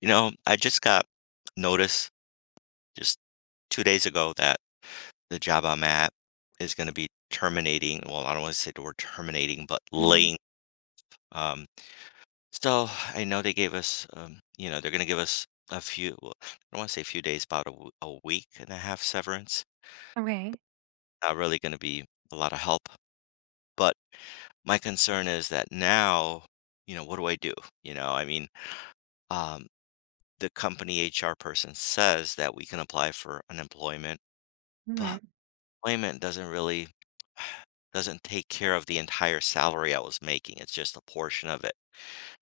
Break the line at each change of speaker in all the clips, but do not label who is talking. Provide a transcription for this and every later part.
I just got notice just 2 days ago that the job I'm at is going to be terminating. Well, I don't want to say the word terminating, but
Mm,
laying. Um, so I know they gave us, they're going to give us a few, well, I don't want to say a few days, about a week and a half severance.
okay.
Not really going to be a lot of help. But my concern is that now, what do I do? I mean, um, the company HR person says that we can apply for unemployment, but
Mhm.
employment doesn't really doesn't take care of the entire salary I was making. It's just a portion of it.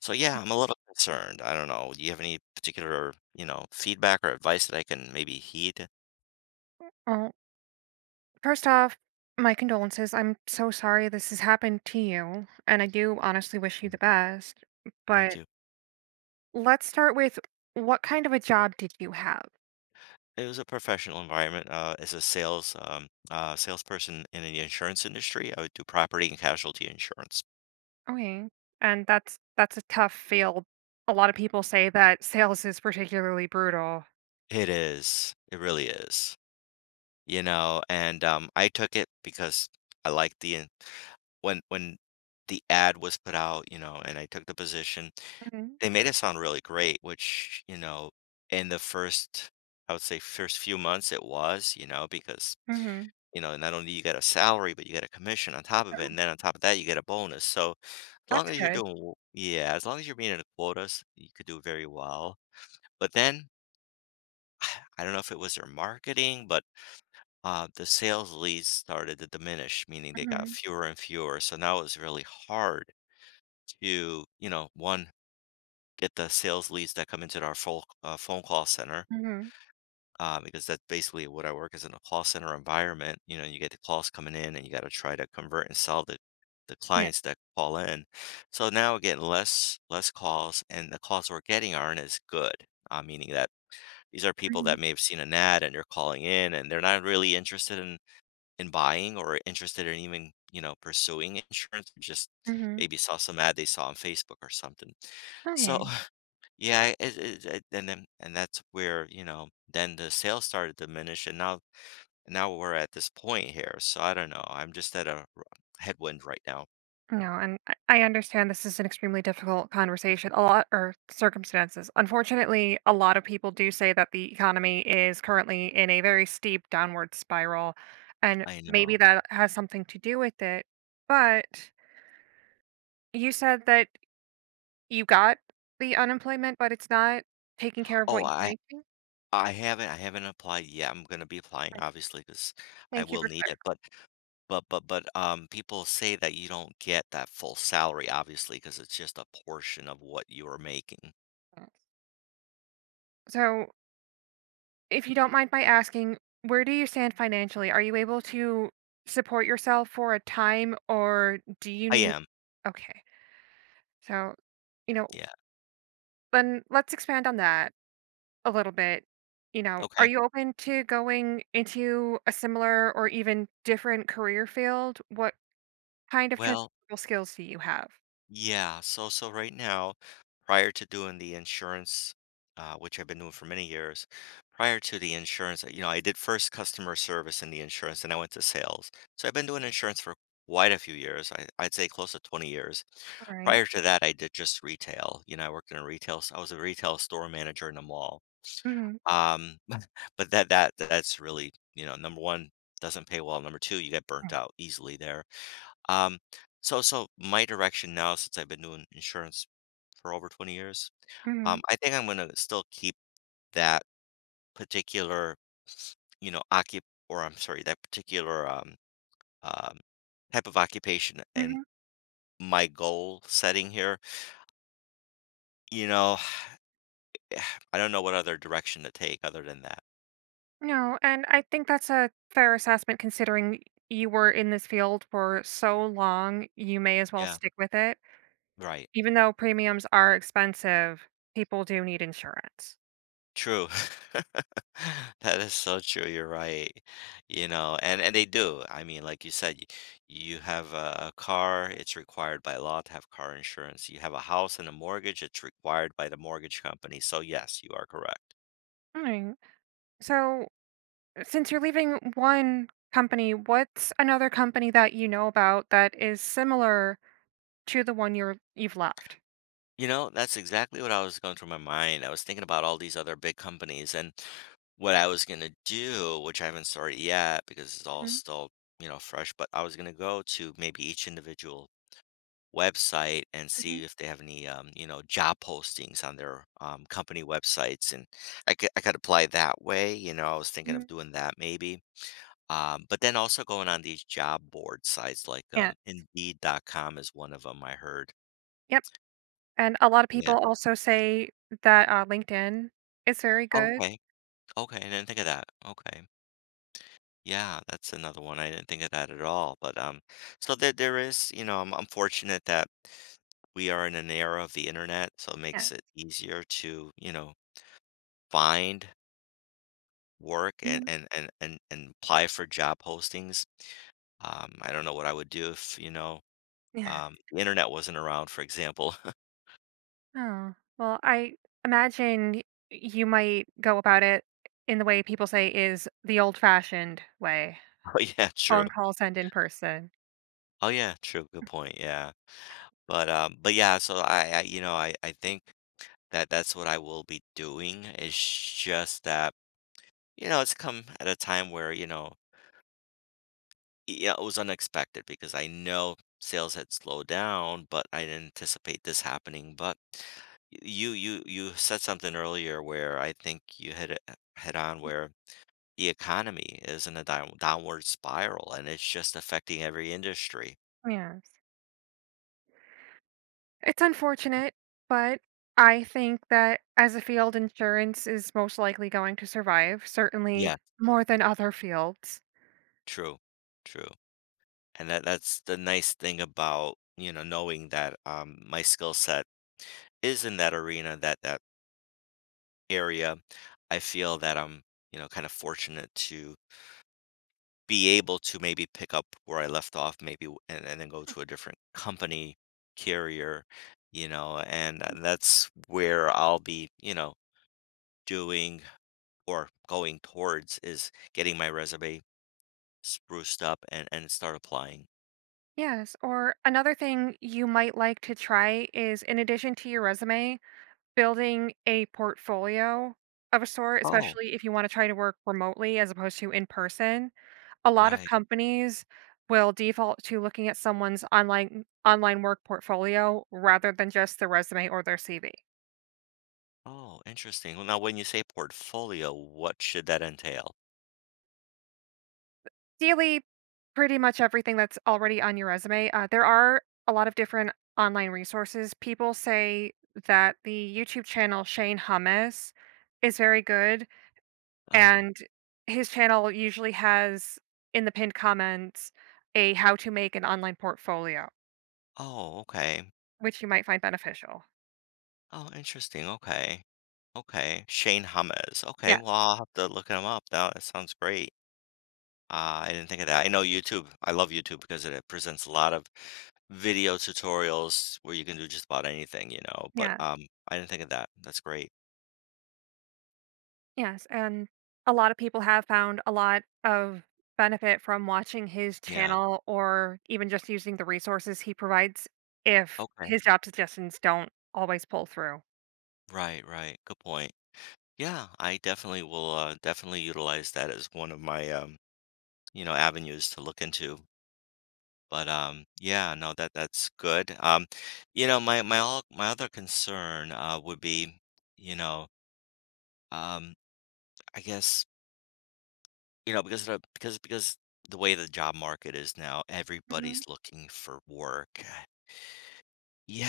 So, yeah, I'm a little concerned. I don't know, do you have any particular, feedback or advice that I can maybe heed?
Well, first off, my condolences. I'm so sorry this has happened to you, and I do honestly wish you the best.
Thank
But
you.
let's start with what kind of a job did you have?
It was a professional environment, as a salesperson in the insurance industry. I would do property and casualty insurance.
Okay. And that's a tough field. A lot of people say that sales is particularly brutal.
It is, it really is, I took it because I liked the in when the ad was put out, and I took the position.
Mhm.
They made it sound really great, which, in the first, I would say, first few months it was,
Mhm.
not only you get a salary, but you get a commission on top of it,
Oh,
and then on top of that, you get a bonus. So, as long
that's
as you're
good.
doing w yeah, as long as you're meeting the quotas, you could do very well. But then, I don't know if it was their marketing, but, the sales leads started to diminish, meaning they got
Mhm.
fewer and fewer. So now it's really hard to, 1, get the sales leads that come into our phone call center,
Mhm.
because that's basically what I work as in a call center environment. You know, you get the calls coming in, and you got to try to convert and sell the
Yeah.
clients that call in. So now we're getting less calls, and the calls we're getting aren't as good. Meaning that these are people
Mhm.
that may have seen an ad, and they're calling in, and they're not really interested in buying, or interested in even pursuing insurance. Just
Mhm.
maybe saw some ad they saw on Facebook or something. So,
Okay.
yeah, and that's where, then the sales started to diminish, and now we're at this point here. So I don't know. I'm just at a headwind right now.
No, and I understand this is an extremely difficult conversation, a lot or circumstances. Unfortunately, a lot of people do say that the economy is currently in a very steep downward spiral, and
I
maybe
know.
that has something to do with it. But you said that you got the unemployment, but it's not taking care of
Oh,
what you're
I
making.
I haven't I haven't applied yet. I'm going to be applying
Right.
obviously because I
Thank you
will
for
need it. But people say that you don't get that full salary, obviously, because it's just a portion of what you're making.
clarifying. So, if you don't mind my asking, where do you stand financially? Are you able to support yourself for a time, or do you
I
need?
am.
Okay. So, you know,
Yeah.
then let's expand on that a little bit. You know, are
Okay.
you open to going into a similar or even different career field? What kind of
Well,
transferable skills do you have?
yeah, so right now, prior to doing the insurance, which I've been doing for many years, prior to the insurance, I did first customer service in the insurance, and I went to sales. So I've been doing insurance for quite a few years. I'd say close to 20 years.
All right.
Prior to that, I did just retail. You know, I worked in a retail. I was a retail store manager in a mall.
Mhm.
Um, but that's really, number one, doesn't pay well. Number two, you get burnt out easily there. Um, so my direction now, since I've been doing insurance for over 20 years,
Mm-hmm.
I think I'm gonna still keep that particular, occup, or I'm sorry, that particular um, type of occupation and
Mm-hmm.
my goal setting here. You know, I don't know what other direction to take other than that.
No, and I think that's a fair assessment considering you were in this field for so long, you may as well
Yeah,
stick with it.
right.
Even though premiums are expensive, people do need insurance.
True. That is so true, you're right. You know, and they do. I mean, like you said, y you have a car, it's required by law to have car insurance. You have a house and a mortgage, it's required by the mortgage company. So yes, you are correct.
Alright. So, since you're leaving one company, what's another company that you know about that is similar to the one you've left?
You know, that's exactly what I was going through my mind. I was thinking about all these other big companies and what I was gonna do, which I haven't started yet because it's all
Mhm,
still, fresh, but I was gonna go to maybe each individual website and
mhm,
see if they have any job postings on their company websites, and I could apply that way. I was thinking of
mhm.
doing that maybe, but then also going on these job board sites, like
Yeah.
indeed.com is one of them, I heard.
Yep. And a lot of
Yeah.
people also say that, LinkedIn is very good.
Okay, okay. I didn't think of that. Okay. Yeah, that's another one. I didn't think of that at all. But so there is, I'm fortunate that we are in an era of the internet, so it
Yeah.
makes it easier to find work, and
Mhm.
and and and, and apply for job postings. I don't know what I would do if,
Yeah.
the internet wasn't around, for example.
Oh, well, I imagine y you might go about it in the way people say is the old-fashioned way,
Oh, yeah, true.
phone calls and in person.
Oh, yeah, true. Good point. Yeah, but yeah. So I think that that's what I will be doing. It's just that, it's come at a time where, yeah, it was unexpected because I know sales had slowed down, but I didn't anticipate this happening. But you said something earlier where I think you hit it head on, where the economy is in a downward spiral, and it's just affecting every industry.
Yes. It's unfortunate, but I think that as a field, insurance is most likely going to survive,
Yeah,
certainly more than other fields.
true, true. And that's the nice thing about, knowing that my skill set is in that arena, that area. I feel that I'm, kind of fortunate to be able to maybe pick up where I left off, and then go to a different company carrier, that's where I'll be, doing, or going towards, is getting my resume spruced up, and start applying.
Yes, or another thing you might like to try is in addition to your resume, building a portfolio of a sort,
Oh,
especially if you wanna try to work remotely as opposed to in person. A lot of
right.
companies will default to looking at someone's online work portfolio rather than just their resume or their CV.
Oh, interesting. Well, now when you say portfolio, what should that entail?
Ideally, pretty much everything that's already on your resume. There are a lot of different online resources. People say that the YouTube channel Shane Hummus is very good.
Oh,
And his channel usually has, in the pinned comments, a how to make an online portfolio,
oh, okay.
which you might find beneficial.
Oh, interesting. Okay. Okay. Shane Hummus. Okay.
Yeah,
Well, I'll have to look him up now. That sounds great. Ah, I didn't think of that. I know YouTube. I love YouTube because it presents a lot of video tutorials where you can do just about anything, you know, but,
yeah,
um, I didn't think of that. That's great.
yes, and a lot of people have found a lot of benefit from watching his
Yeah.
channel or even just using the resources he provides if
Okay.
his job suggestions don't always pull through.
Right, right. Good point. Yeah, I definitely will, definitely utilize that as one of my, avenues to look into. But, yeah, no, that's good. My all my other concern, would be, you know, um, I guess. You know, because the way the job market is now,
Mhm.
everybody's looking for work.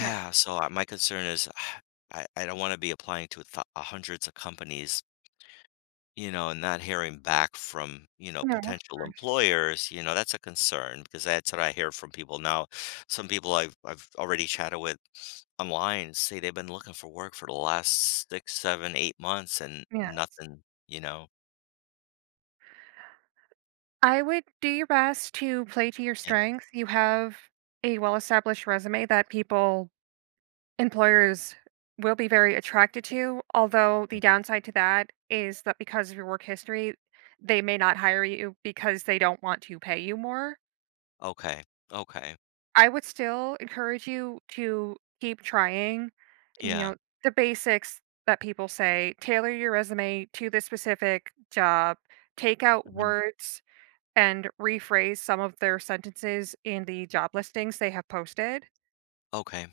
Yeah.
so, my concern is I don't wanna be applying to th hundreds of companies, and not hearing back from,
No, of
potential
course.
employers. That's a concern because that's what I hear from people now. Some people I've already chatted with online say they've been looking for work for the last 6, 7, 8 months and
Yeah.
nothing, you know?
I would do your best to play to your
Yeah,
strengths. You have a well-established resume that people employers will be very attracted to, although
yeah.
the downside to that is that because of your work history, they may not hire you because they don't want to pay you more.
Okay, okay.
I would still encourage you to keep trying, you
Yeah.
know, the basics that people say, tailor your resume to the specific job, take out
Mhm.
words and rephrase some of their sentences in the job listings they have posted.
Okay.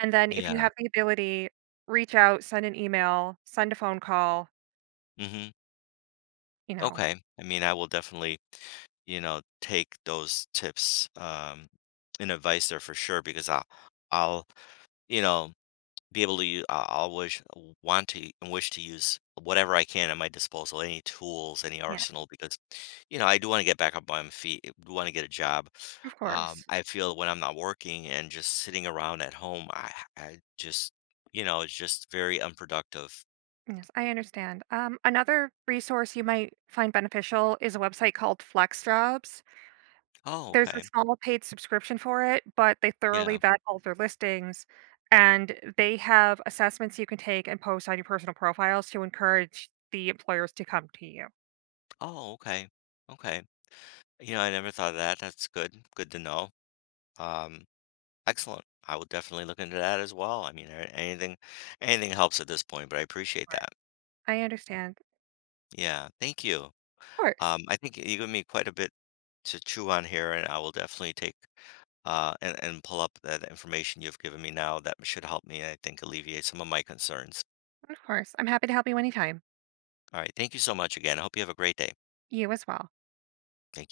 And then if you
Yeah.
have the ability, reach out, send an email, send a phone call,
Mhm.
you know.
Okay. I mean, I will definitely, take those tips and advice there for sure because I'll, you know, be able to. I'll always want to and wish to use whatever I can at my disposal, any tools, any
Yeah,
arsenal, because, I do want to get back up on my feet. I do want to get a job.
of course.
I feel when I'm not working and just sitting around at home, I just, it's just very unproductive.
Yes, I understand. Another resource you might find beneficial is a website called FlexJobs.
Oh,
There's a
okay.
small paid subscription for it, but they thoroughly
Yeah.
vet all their listings and they have assessments you can take and post on your personal profiles to encourage the employers to come to you.
Oh, okay. Okay. You know, I never thought of that. That's good. Good to know. Um, Excellent. I will definitely look into that as well. I mean, anything, anything helps at this point, but I appreciate
Right.
that.
I understand.
Yeah, thank you.
Of course.
I think you gave me quite a bit to chew on here, and I will definitely take and pull up that information you've given me now. That should help me, I think, alleviate some of my concerns.
Of course. I'm happy to help you anytime.
All right, thank you so much again. I hope you have a great day.
You as well.
Thank you.